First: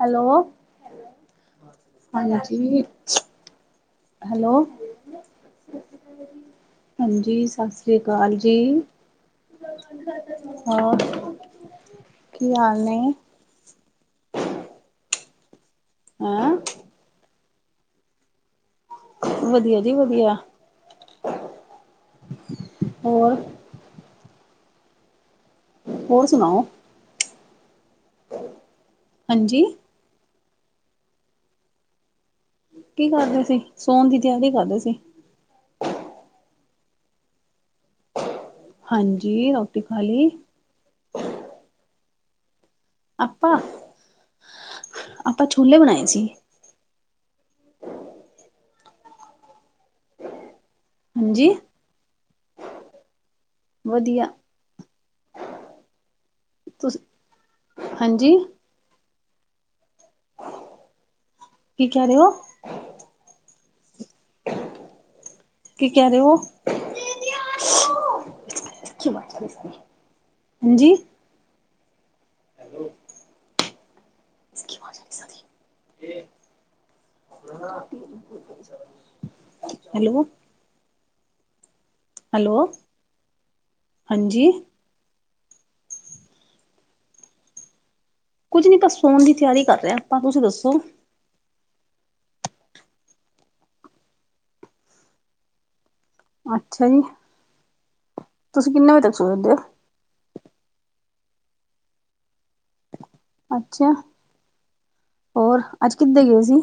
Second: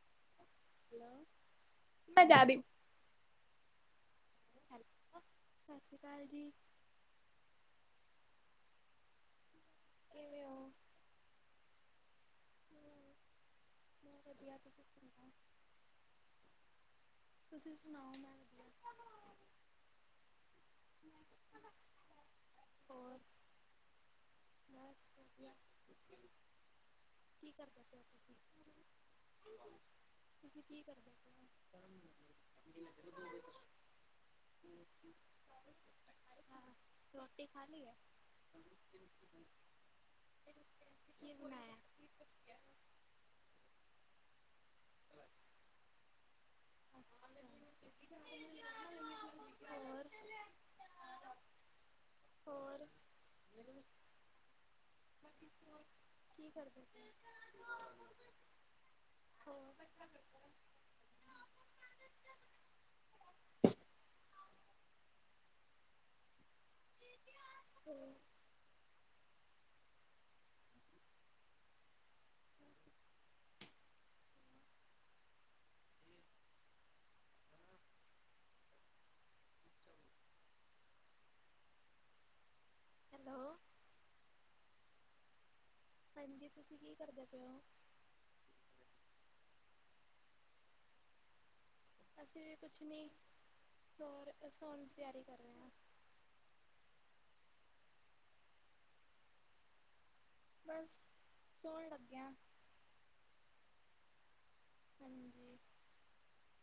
Hello! Hello! ਮੈਂ [unintelligible] ਹਾਂਜੀ hello! ਸਤਿ ਸ਼੍ਰੀ ਅਕਾਲ ਜੀ ਹਾਂਜੀ, ਸਸ ਸ੍ਰੀ ਕਾਲ ਜੀ, ਹੋ ਕੀ ਹਾਲ ਨੇ? ਵਧੀਆ ਤੁਸੀਂ ਸੋ ਐਂ ਤੁਸੀਂ ਸੁਣਾਓ? ਮੈਂ ਵਧੀਆ। ਵਧੀਆ ਜੀ, ਵਧੀਆ, ਹੋਰ ਬਸ ਵਧੀਆ ਹੋਰ ਸੁਣਾਓ? ਕੀ ਕਰਦੇ ਪਿਓ? ਹਾਂਜੀ! ਤੁਸੀਂ ਕੀ ਕਰਦੇ? ਪਏ ਹੋ ਕੀ ਕਰਦੇ ਸੀ, ਸੋਣ ਦੀ ਤਿਆਰੀ ਕਰਦੇ ਸੀ। ਅੱਛਾ ਰੋਟੀ ਖਾਲੀ ਐ? ਹਾਂਜੀ, ਰੋਟੀ ਖਾਲੀ। ਕੀ ਬੁਨਾਇਆ? ਆਪਾਂ, ਆਪਾਂ ਛੋਲੇ ਬਣਾਏ ਸੀ। [unintelligible] ਹੋਰ ਹਾਂਜੀ, ਹੋਰ ਵਧੀਆ। ਕੀ ਕਰਦੇ ਤੁਸ, ਪਏ ਹਾਂਜੀ [unintelligible] ਕੀ ਕੈ ਰੇ ਓ? ਕੀ ਕੈ-ਰੇ-ਓ? ਹਮ। ਹਾਂਜੀ। ਹੈਲੋ [inaudible] ਹੈਲੋ ਹੈਲੋ ਹੈਲੋ ਹਾਂਜੀ। ਹਾਂਜੀ। ਤੁਸੀਂ ਕੀ ਕਰਦੇ ਪਏ ਹੋ? ਕੁੱਝ ਨੀ ਬਸ ਸੋਣ ਦੀ ਤਿਆਰੀ ਕਰ ਰਿਹਾ ਆਪਾਂ ਤੁਸੀਂ ਦੱਸੋ? ਅਸੀਂ ਵੀ ਕੁਛ ਨਹੀਂ, ਔਰ ਸੌਰ ਸੌਉਣ ਦੀ ਤਿਆਰੀ ਕਰ ਰਹੇ ਹਾਂ। ਅੱਛਾ ਜੀ, ਤੁਸੀਂ ਕਿੰਨੇ ਵਜੇ ਤੱਕ ਸੋ ਜਾਂਦੇ ਹੋ? ਬੱਸ ਸੋਣ ਲੱਗੇ ਆ। ਅੱਛਾ। ਹਾਂਜੀ ਹੋਰ ਅੱਜ ਕਿੱਦਾਂ ਗਏ ਸੀਂ।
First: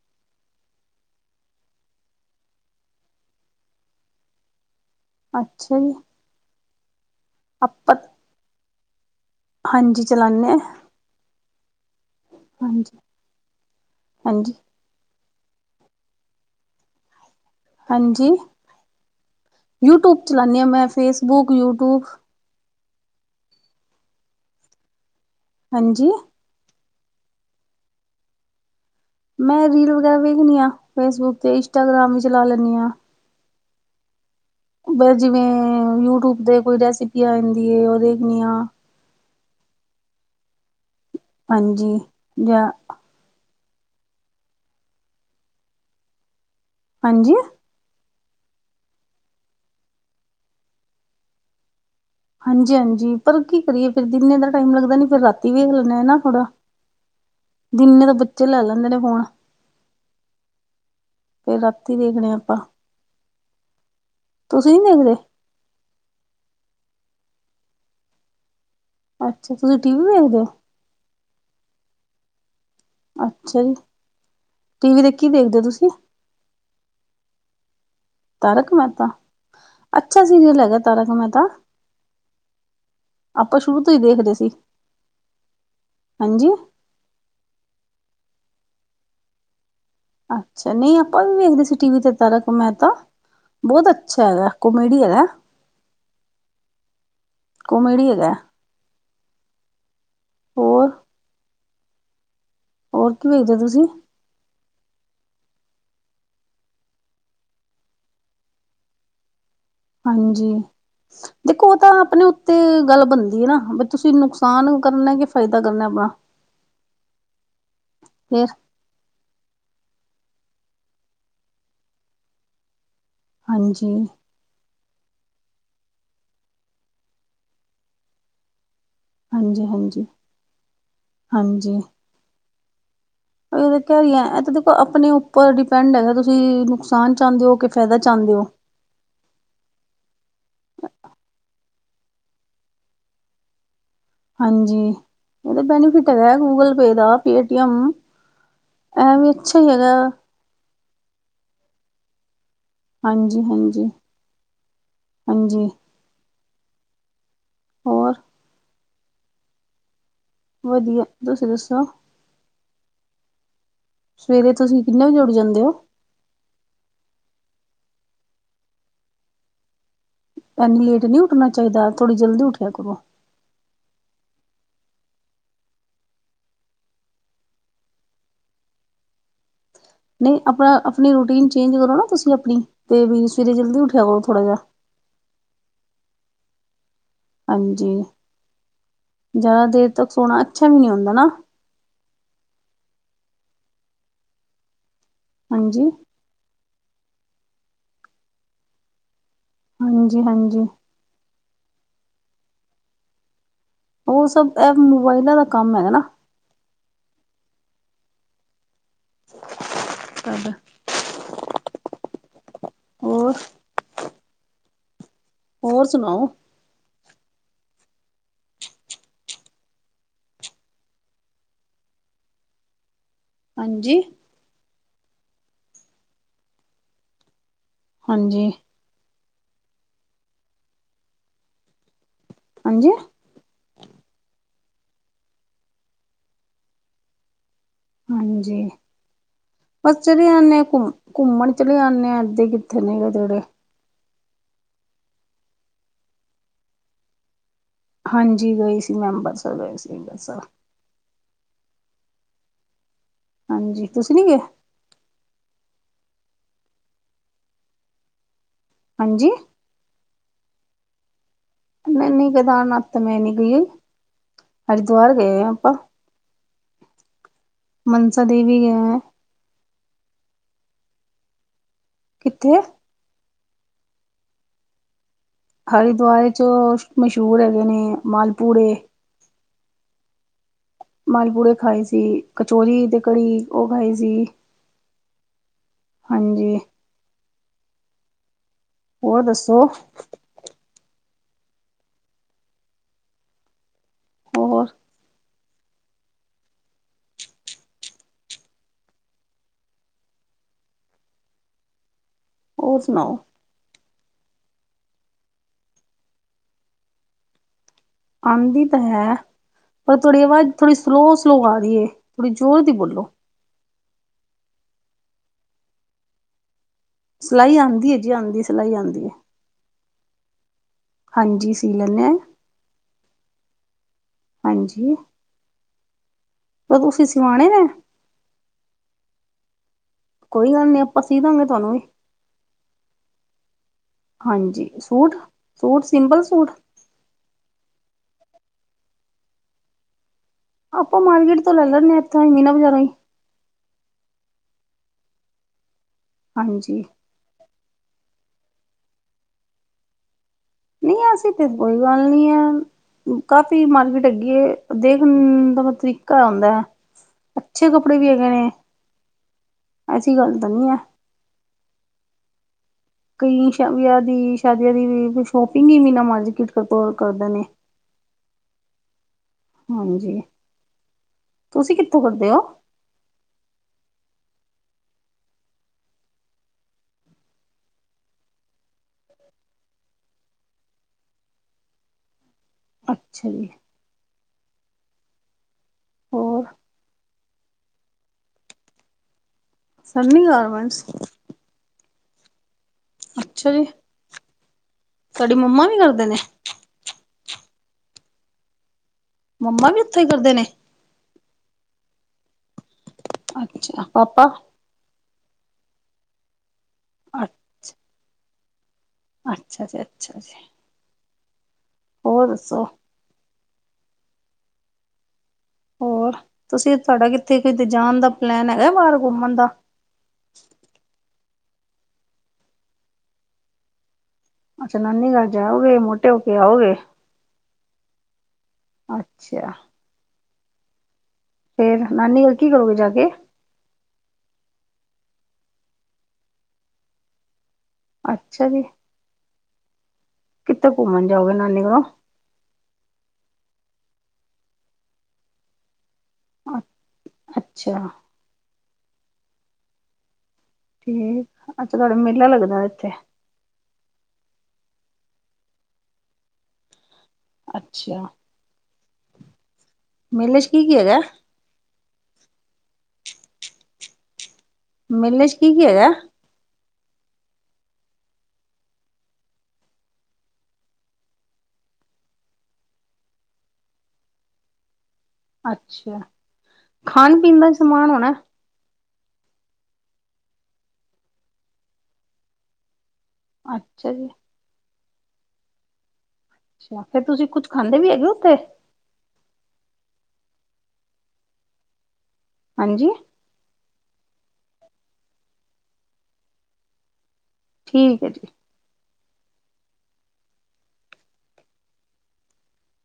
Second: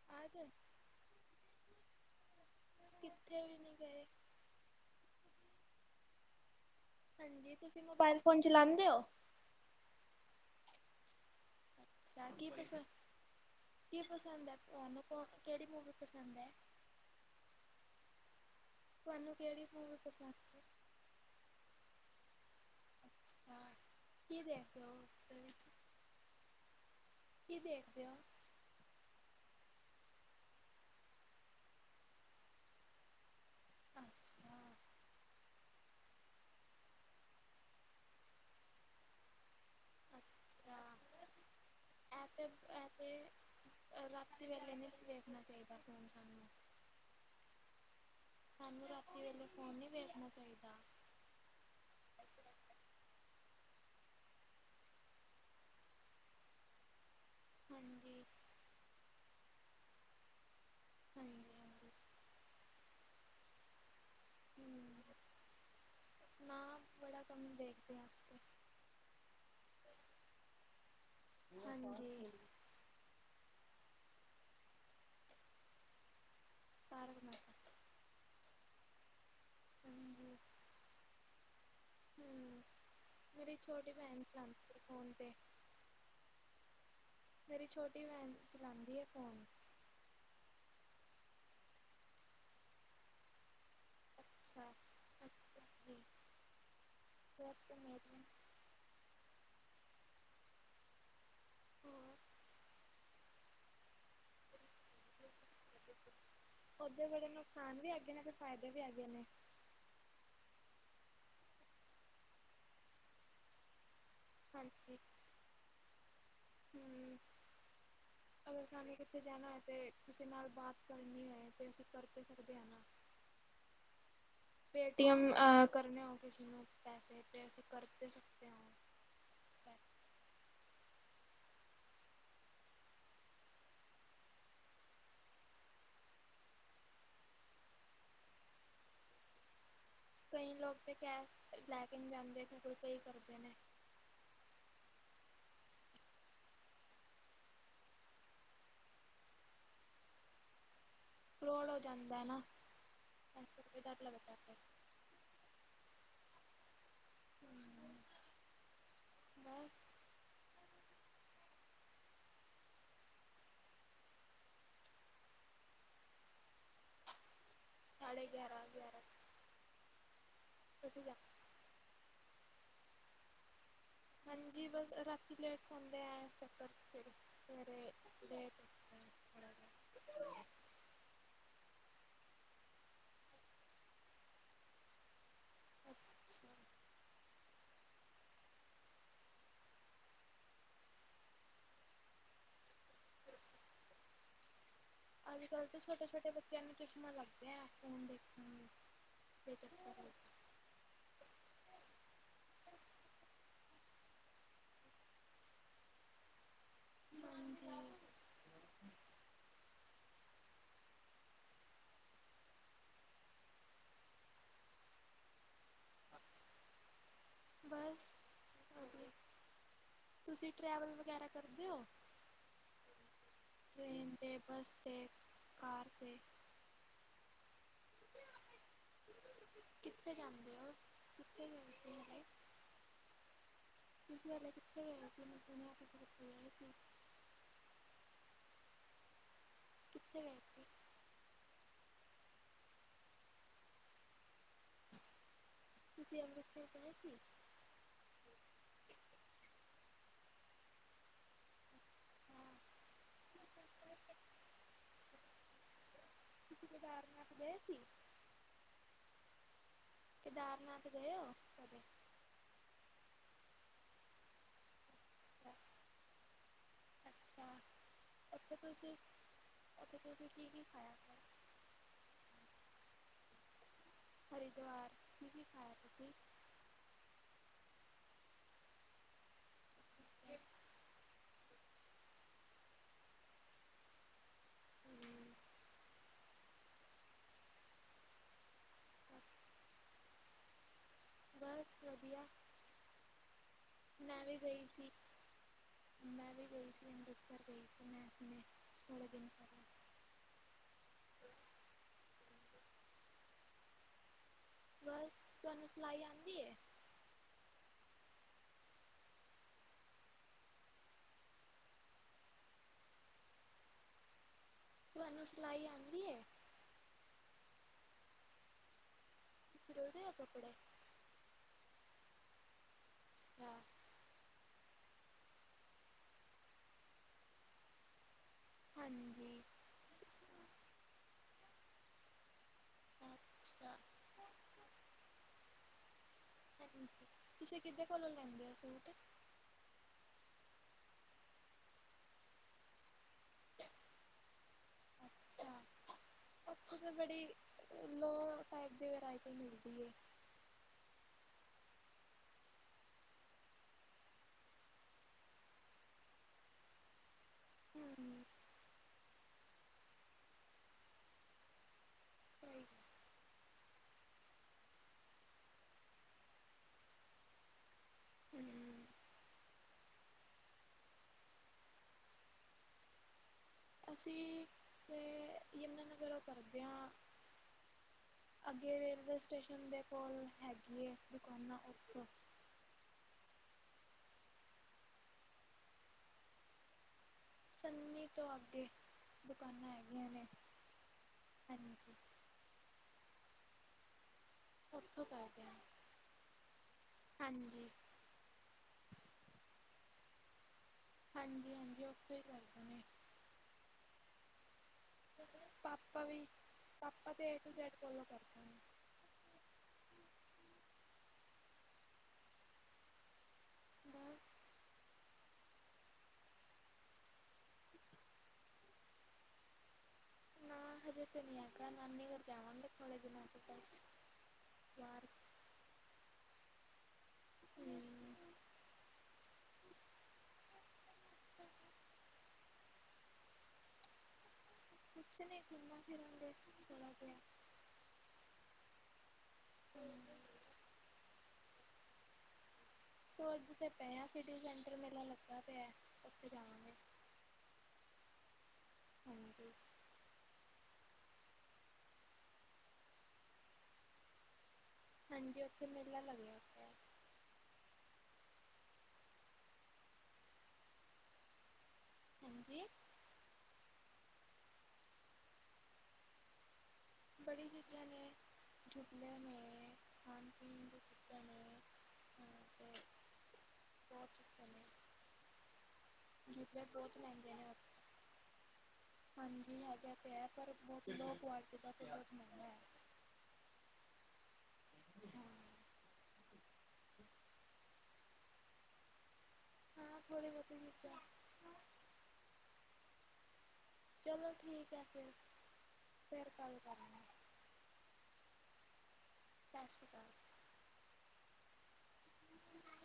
[inaudible] ਕਿੱਥੇ ਵੀ ਨਹੀਂ ਗਏ। ਅੱਛਾ ਜੀ। ਹਾਂਜੀ, ਤੁਸੀਂ ਆਪਾਂ ਮੋਬਾਇਲ ਫੋਨ ਚਲਾਉਂਦੇ ਹੋ? ਹਾਂਜੀ, ਚਲਾਣੇ, ਅ ਕੀ ਪਸੰ, ਕੀ ਪਸੰਦ ਹਾਂਜੀ ਹੈ, ਤੁਹਾਨੂੰ ਕਿਹੜੀ ਮੂਵੀ ਪਸੰਦ ਹੈ? ਹਾਂਜੀ, ਤੁਹਾਨੂੰ ਕਿਹੜੀ ਮੂਵੀ ਯੂਟਿਊਬ ਪਸੰਦ ਚਲਾਣੀ ਹੈ ਹਾਂ ਮੈਂ ਫੇਸਬੁੱਕ, ਯੂਟਿਊਬ, ਹਾਂ ਕੀ ਦੇਖ ਦੇ ਹੋ। ਹਾਂਜੀ। ਕੀ ਦੇਖਦੇ ਹੋ? ਮੈਂ ਰੀਲ ਵਗੈਰਾ ਵੇਖਣੀ ਹਾਂ, ਫੇਸਬੁੱਕ ਤੇ ਇੰਸਟਾਗ੍ਰਾਮ ਵੀ ਚਲਾ ਲੈਂਦੀ ਹਾਂ। ਅੱਛਾ। ਬਸ ਜਿਵੇਂ ਯੂਟਿਊਬ ਤੇ ਕੋਈ ਰੈਸਪੀ ਆ ਜਾਂਦੀ ਹੈ, ਉਹ ਦੇਖਣੀ ਆ। ਹਾਂਜੀ ਹਾਂ, ਜਾਂ ਇਪੇ-ਇਪੇ ਰਾਤੀ ਵੇਲੇ ਨਹੀਂ ਵੇਖਣਾ ਚਾਹੀਦਾ ਫੋਨ ਸਾਨੂੰ। ਹਾਂਜੀ। ਹਾਂਜੀ, ਰਾਤੀ ਵੇਲੇ ਫ਼ੋਨ ਨਹੀਂ ਵੇਖਣਾ ਚਾਹੀਦਾ। ਹਾਂਜੀ-ਹਾਂਜੀ ਪਰ ਕੀ ਕਰੀਏ ਫੇਰ ਦਿਨੇ ਦਾ ਟਾਈਮ ਲੱਗਦਾ ਨੀ ਫੇਰ ਰਾਤੀ ਵੇਖ ਲੈਣੇ ਨਾ ਥੋੜ੍ਹਾ। ਦਿਨੇ ਤਾਂ ਹਾਂਜੀ ਬੱਚੇ ਲੈ ਲੈਂਦੇ ਨੇ ਫੋਨ, ਹਾਂਜੀ ਫੇਰ ਹਾਂਜੀ ਰਾਤੀ ਵੇਖ ਦਿਆ ਆਪਾਂ। ਤੁਸੀਂ ਨੀ ਹਮ ਦੇਖਦੇ? ਨਾ ਬੜਾ ਕੰਮ ਦੇਖਦੇ ਹਾਂ। ਅਸੀਂ ਅੱਛਾ, ਤੁਸੀਂ ਟੀ ਵੀ ਵੇਖਦੇ ਹੋ? ਹਾਂਜੀ। ਅੱਛਾ ਜੀ, ਟੀ ਵੀ ਤੇ ਕੀ ਦੇਖਦੇ ਹੋ ਤੁਸੀਂ, ਤਾਰਕ ਮੈਹਤਾ, ਤਾਰਕ ਮਹਿਤਾ, ਅੱਛਾ ਹਾਂਜੀ ਸੀਰੀਅਲ ਹੈਗਾ ਤਾਰਕ ਮਹਿਤਾ। ਹਮ ਮੇਰੀ ਆਪਾਂ ਸ਼ੁਰੂ ਛੋਟੀ ਤੋਂ ਹੀ ਭੈਣ ਦੇਖਦੇ ਸੀ, ਚਲਾਉਂਦੀ ਹੈ ਫੋਨ ਤੇ ਹਾਂਜੀ। ਮੇਰੀ ਛੋਟੀ ਭੈਣ ਚਲਾਉਂਦੀ ਹੈ ਫੋਨ, ਅੱਛਾ, ਨਹੀ ਆਪਾਂ ਵੀ ਵੇਖਦੇ ਸੀ ਟੀ ਵੀ ਤੈ ਤਾਰਕ ਮਹਿਤਾ। ਬਹੁਤ ਅੱਛਾ ਹੈਗਾ ਕੋਮੇਡੀ ਹੈਗਾ, ਕੋਮੇਡੀ ਹੈਗਾ। ਹੋਰ-ਹੋਰ ਹੋਰ ਕੀ ਵੇਖਦੇ ਹੋ ਤੁਸੀਂ? ਓਦੇ ਬੜੇ ਨੁਕਸਾਨ ਵੀ ਹੈਗੇ ਨੇ ਤੇ ਫਾਇਦੇ ਵੀ ਹੈਗੇ ਨੇ। ਹਾਂਜੀ, ਦੇਖੋ ਉਹ ਤਾਂ ਆਪਣੇ ਉੱਤੇ ਗੱਲ ਬਣਦੀ ਹੈ ਨਾ ਵੀ ਤੁਸੀਂ ਨੁਕ ਨੁਕਸਾਨ ਹਾਂਜੀ ਕਰਨਾ ਕਿ ਫਾਇਦਾ ਕਰਨਾ ਆਪਣਾ, ਤੇ। ਕਿਸ ਨੇ ਕਿੱਥੇ ਜਾਣਾ ਹੈ ਤੇ ਕਿਸੇ ਨਾਲ ਬਾਤ ਕਰਨੀ ਹੈ ਤੇ ਅਸੀਂ ਕਰ ਸਕਦੇ ਹਾਂ ਨਾ। ਹਾਂਜੀ। ਪੇਟੀਐਮ ਅ ਕਰਨੇ ਹੋ ਕਿਸੇ ਨੂੰ ਪੈਸੇ ਤੇ ਅਸੀਂ ਕਰ ਦੇ ਸਕਦੇ ਹਾਂ। ਹਾਂਜੀ-ਹਾਂਜੀ, ਹਾਂਜੀ। ਇਹ ਤਾਂ ਕਿਆ ਹੀ ਹੈ ਇਹ ਤਾਂ ਦੇਖੋ ਆਪਣੇ ਉੱਪਰ ਡਿਪੈਂਡ ਹੈਗਾ ਤੁਸੀਂ ਨੁਕਸਾਨ ਚਾਹੁੰਦੇ ਹੋ ਕਿ ਫਾਇਦਾ ਚਾਹੁੰਦੇ ਹੋ। ਕਈ ਲੋਕ ਤੇ ਕੈਸ ਲੈਕੇ ਨੀ ਜਾਦੇ ਫੇਰ ਗੁਗਲ ਪੇ ਕਰਦੇ ਨੇ। ਹਾਂਜੀ, ਇਹਦਾ ਬੈਨੀਫਿਟ ਹੈਗਾ ਗੂਗਲ ਪੇ ਦਾ ਪੇਟੀਐਮ, ਐ ਵੀ ਅੱਛਾ ਹੀ ਹੈਗਾ। ਫਰੌਡ ਹੋ ਜਾਂਦਾ ਨਾ। ਇਸ ਕਰਕੇ ਹਾਂਜੀ-ਹਾਂਜੀ, ਡਰ ਲੱਗਦਾ ਫਿਰ ਹਾਂਜੀ। ਹੋਰ, ਵਾਹ, ਵਧੀਆ ਤੁਸੀਂ ਦੱਸੋ? ਸਵੇਰੇ ਤੁਸੀਂ ਕਿੰਨੇ ਵਜੇ ਉੱਠ ਜਾਂਦੇ ਹੋ? ਸਾਢੇ ਗਿਆਰਾਂ- ਗਿਆਰਾਂ। ਇਨੀ ਉੱਠ ਲੇਟ ਜਾ ਨਹੀਂ ਉੱਠਣਾ ਚਾਹੀਦਾ, ਥੋੜ੍ਹੀ ਜਲਦੀ ਉਠਿਆ ਕਰੋ। ਹਾਂਜੀ, ਬਸ ਰਾਤੀ ਲੇਟ ਸੌਦੇ ਆ, ਇਸ ਚੱਕਰ ਚ ਫਿਰ ਸਵੇਰੇ ਲੇਟ ਨਹੀਂ ਆਪਣਾ ਆਪਣੀ ਰੂਟੀਨ ਚੇਂਜ ਕਰੋ ਨਾ ਤੁਸੀਂ ਆਪਣੀ, ਤੇ ਵੀ ਸਵੇਰੇ ਜਲਦੀ ਉੱਠਿਆ ਕਰੋ ਥੋੜ੍ਹਾ ਜਿਹਾ। ਅੱਛਾ। ਹਾਂਜੀ, ਜ਼ਿਆਦਾ ਦੇਰ ਤੱਕ ਸੋਣਾ ਅੱਛਾ ਵੀ ਨਹੀਂ ਹੁੰਦਾ ਨਾ। ਅੱਜ ਕੱਲ੍ਹ ਤਾਂ ਹਾਂਜੀ ਛੋਟੇ -ਛੋਟੇ ਬੱਚਿਆਂ ਨੂੰ ਚੁਸ਼ਮਾ ਲੱਗ ਗਿਆ, ਫੋਨ ਦੇਖਣ ਨੂੰ। ਹਾਂਜੀ -ਹਾਂਜੀ! ਉਹ ਸਭ ਇਹ ਮੋਬਾਇਲਾਂ ਦਾ ਕੰਮ ਹੈਗਾ ਨਾ। ਹਾਂਜੀ। ਸਬ। ਹੋਰ ਹੋਰ ਸੁਣਾਓ? ਬਸ ਹੋਗਿਆ। ਤੁਸੀਂ ਟਰੈਵਲ ਵਗੈਰਾ ਕਰਦੇ ਹੋ? ਹਾਂਜੀ ਟ੍ਰੇਨ ਤੇ, ਬੱਸ ਤੇ, ਕਾਰ ਤੇ,। ਹਾਂਜੀ। ਕਿੱਥੇ ਜਾਂਦੇ ਹੋ? ਕਿੱਥੇ ਜਾਂਦੇ ਹੈ? ਹਾਂਜੀ। ਤੁਸੀਂ ਕੱਲ ਕਿੱਥੇ ਗਏ ਸੀ? ਮੈਂ ਸੁਣਿਆ ਤੁਸੀ ਹਾਂਜੀ, ਬਸ ਕਿੱਥੇ ਚੜੀ ਗਏ ਆਦੇ ਆ ਸੀ ਘੁੰਮ ਘੁੰਮਣ ਚਲੇ ਜਾਂਦੇ ਹਾਂ ਇਥੇ ਕਿੱਥੇ ਨੇੜੇ ਤੇੜੇ। ਤੁਸੀਂ ਅੰਮ੍ਰਿਤਸਰ ਗਏ ਸੀ? ਹਾਂਜੀ ਗਈ ਸੀ ਮੈਂ ਅੰਬਰਸਰ ਗਏ ਸੀ ਅਬੰਰਸਰ। ਹਾਂ ਹਾਂਜੀ, ਤੁਸੀਂ ਨੀ ਗਏ? ਕਦੀਕੇਦਾਰ। ਰਾਤੀਂ ਗਏ ਸੀ? ਹਾਂਜੀ। ਕੇਦਾਰਨਾਥ ਗਏ ਓ? ਮੈ ਨੀ ਕਿਦਾਰਨਾਥ ਤਾਂ ਮੈਂ ਨੀ ਗਈ, ਹਰਿਦੁਆਰ ਗਏ ਆ ਆਪਾਂ। ਅੱਛਾ ਅੱਛਾ ਮਨਸਾ ਦੇਵੀ ਗਏ ਆ। ਅਤੇ ਤੁਸੀਂ ਕੀ -ਕੀ ਖਾਇਆ? ਕਿੱਥੇ? ਹਰਿਦੁਵਾਰ। ਹਰਿਦੁਆਰੇ 'ਚ ਮਸ਼ਹੂਰ ਹੈਗੇ ਨੇ ਮਾਲਪੂੜੇ। ਹ ਮਾਲਪੂੜੇ ਖਾਏ ਸੀ, ਕਚੋਰੀ ਤੇ ਕੜੀ ਉਹ ਖਾਈ ਸੀ। ਹਮ ਹਾਂਜੀ। ਹੋਰ ਦੱਸੋ? ਬਸ ਵਧੀਆ। ਮੈਂ ਵੀ ਗਈ ਹੋਰ ਸੀ। ਮੈਂ ਵੀ ਗਈ ਸੀ ਅੰਮ੍ਰਿਤ ਸਰ ਗਈ ਸੀ, ਮੈਂ ਆਪਣੇ ਥੋੜੇ ਦਿਨ ਹੋਰ ਸੁਣਾਓ? ਬਸ ਤੁਹਾਨੂੰ ਸਿਲਾਈ ਆਉਂਦੀ ਏ? ਆਂਦੀ ਤਾਂ ਹੈ ਪਰ ਤੋਡੀ ਆਵਾਜ਼ ਥੋੜ੍ਹੀ ਸਲੋਅ ਸਲੋ ਆ ਰਹੀ ਏ ਥੋੜ੍ਹੀ ਜ਼ੋਰ ਦੀ ਬੋਲੋ ਤੁਹਾਨੂੰ ਸਿਲਾਈ ਆਂਦੀ ਏ ਸਿਲਾਈ ਆਂਦੀ ਏ ਜੀ ਆਂਦੀ ਸਿਲਾਈ ਆਂਦੀ ਏ ਸਿਉਂਦੇ ਆ ਕੱਪੜੇ ਹਾਂਜੀ ਸੀ ਲੈਂਨੇ ਆ ਹਾਂ ਹਾਂਜੀ ਤਾਂ ਤੁਸੀਂ ਸਿਵਾਣੇ ਨੇ ਹਾਂਜੀ ਕੋਈ ਗੱਲ ਨੀ ਆਪਾਂ ਸੀਦਾਂਗੇ ਤਾਨੂੰ ਵੀ ਠੀਕ ਆ ਹਾਂਜੀ ਸੂਟ, ਸੂਟ ਸਿੰਪਲ ਸੂਟ ਤੁਸੀਂ ਕਿਦੇ ਕੋਲੋਂ ਲੈਂਦੇ ਓ ਸੂਟ ਆਪਾਂ ਮਾਰਕੀਟ ਤੋਂ ਲੈ ਲੈਂਨੇ ਆ, ਇੱਥੋ ਈ ਮੀਨਾ ਬਾਜ਼ਾਰੋ ਈ ਉੱਥੋਂ ਹਾਂਜੀ ਤਾਂ ਬੜੀ ਲੋਅ ਟਾਈਪ ਦੀ ਵਰਾਇਟੀ ਮਿਲਦੀ ਏ ਨਹੀਂ ਐਸੀ ਤਾਂ ਕੋਈ ਗੱਲ ਨੀ ਆ ਕਾਫੀ ਮਾਰਕੀਟ ਅੱਗੇ ਦੇਖਣ ਦਾ ਬਸ ਤਰੀਕਾ ਹੁੰਦਾ ਆ ਅੱਛੇ ਕੱਪੜੇ ਵੀ ਹਮ ਹੈਗੇ ਨੇ ਐਸੀ ਗੱਲ ਤਾਂ ਨੀ ਆ ਸਹੀ ਕਈ ਸ਼ ਵਿਆਹ ਦੀ ਸ਼ਾਦੀਆਂ ਦੀ ਵੀ ਸ਼ੋਪਿੰਗ ਵੀ ਮੀਨਾਂ ਮਰਕਿਟ ਤੋਂ ਕਰਦੇ ਨੇ ਹੂੰ ਹਾਂਜੀ ਤੁਸੀਂ ਕਿੱਥੋਂ ਕਰਦੇ ਓ ਅਸੀਂ ਤੇ ਯਮਨਾ ਨਗਰੋਂ ਕਰਦੇ ਆ ਅੱਗੇ ਰੇਲਵੇ ਸਟੇਸ਼ਨ ਦੇ ਕੋਲ ਹੈਗੀ ਏ ਦੁਕਾਨਾਂ ਉੱਥੋਂ ਅੱਛਾ ਜੀ ਹੋਰ ਸੰਨੀ ਤੋਂ ਅੱਗੇ ਦੁਕਾਨਾਂ ਹੈਗੀਆਂ ਸਨੀ ਨੇ, ਗਾਰਮੈਂਟਸ ਹਾਂਜੀ ਅੱਛਾ ਜੀ ਉੱਥੋਂ ਤੁਹਾਡੀ ਕਰਦੇ, ਮੰਮਾ ਵੀ ਕਰਦੇ ਨੇ ਹਾਂਜੀ ਮੰਮਾ ਵੀ ਉੱਥੇ ਈ ਕਰਦੇ ਨੇ ਹਾਂਜੀ ਹਾਂਜੀ ਉਥੋਂ ਈ ਕਰਦੇ ਨੇ ਅੱਛਾ, ਪਾਪਾ ਪਾਪਾ ਵੀ, ਪਾਪਾ ਤੇ ਏ ਟੂ ਜੈਡ ਫੋਲੋ ਕਰਦੇ ਨੇ ਅੱਛਾ ਜੀ ਅੱਛਾ ਜੀ ਹੋਰ ਦੱਸੋ ਹੂੰ ਹੋਰ ਤੁਸੀਂ ਤੁਹਾਡਾ ਕਿੱਥੇ ਕਿਤੇ ਜਾਣ ਦਾ ਪਲੈਨ ਹੈਗਾ ਬਾਹਰ ਘੁੰਮਨ ਦਾ ਨਾ ਹਜੇ ਤੇ ਨੀ ਹੈਗਾ ਨਾਨੀ ਕਰ ਜਾਵਾਂਗੇ ਥੋੜੇ ਦਿਨਾਂ ਬਾਦ ਅੱਛਾ ਨਾਨੀ ਗਰ ਜਾਓਗੇ ਮੋਟੇ ਹੋ ਕੇ ਆਓਗੇ ਹੂੰ ਅੱਛਾ ਫੇਰ ਨਾਨੀ ਗਰ ਕੀ ਕਰੋਗੇ ਜਾ ਕੇ ਕੁਛ ਨਹੀਂ ਘੁੰਮਾ ਫਿਰਾ ਗੇ ਥੋੜਾ ਜੇਹਾ ਅੱਛਾ ਜੀ ਕਿੱਥੇ ਘੁੰਮਣ ਜਾਓਗੇ ਨਾਨੀ ਗਰੋ ਸੋਚਦੇ ਦੇ ਪਏ ਆ ਸਿਟੀ ਸੈਂਟਰ ਮੇਲਾ ਲੱਗਾ ਪਿਆ ਓਥੇ ਜਾਵਾਗੇਂ। ਅੱਛਾ। ਹਾਂਜੀ। ਠੀਕ, ਅੱਛਾ ਤੁਹਾਡਾ ਮੇਲਾ ਲੱਗਦਾ ਇੱਥੇ। ਹਾਂਜੀ ਉਥੇ ਮੇਲਾ ਲੱਗਦਾ। ਅੱਛਾ। ਮੇਲੇ 'ਚ ਕੀ-ਕੀ ਹੈਗਾ? ਹਾਂਜੀ। ਮੇਲੇ 'ਚ ਕੀ-ਕੀ ਹੈਗਾ? ਬੜੀ ਚੀਜ਼ਾਂ ਨੇ ਝੁਬਲਿਆਂ, ਨੇ ਖਾਣ ਪੀਣ ਦੀ ਚੀਜ਼ਾਂ ਨੇ। ਤੇ ਬਹੁਤ ਚੁੱਕੇ ਨੇ ਅੱਛਾ, ਜੂਲਰ ਬਹੁਤ ਮਹਿੰਗੇ ਖਾਣ-ਪੀਣ ਦਾ ਨੇ ਸਮਾਨ ਹੋਣਾ। ਹਾਂਜੀ ਹੈਗਾ ਤੇ ਹੈ ਪਰ ਬਹੁਤ ਲੋਅ ਕੁਆਲਿਟੀ ਦਾ [unintelligible] ਮਿਲਦਾ। ਅੱਛਾ ਜੀ। ਹਾਂ। ਅੱਛਾ ਫੇਰ ਤੁਸੀਂ ਕੁੱਝ ਖਾਂਦੇ ਵੀ ਹੈਗੇ ਓ ਉਥੇ। ਹਾਂ ਥੋੜੀ ਬਹੁਤੀ ਚੀਜਾਂ। ਹਾਂਜੀ ਚਲੋ ਠੀਕ ਹੈ ਫੇਰ, ਫੇਰ ਗੱਲ ਕਰਾਗੇ। ਠੀਕ ਏ ਜੀ। ਸਾਸਰੀ ਕਾਲ। [inaudible]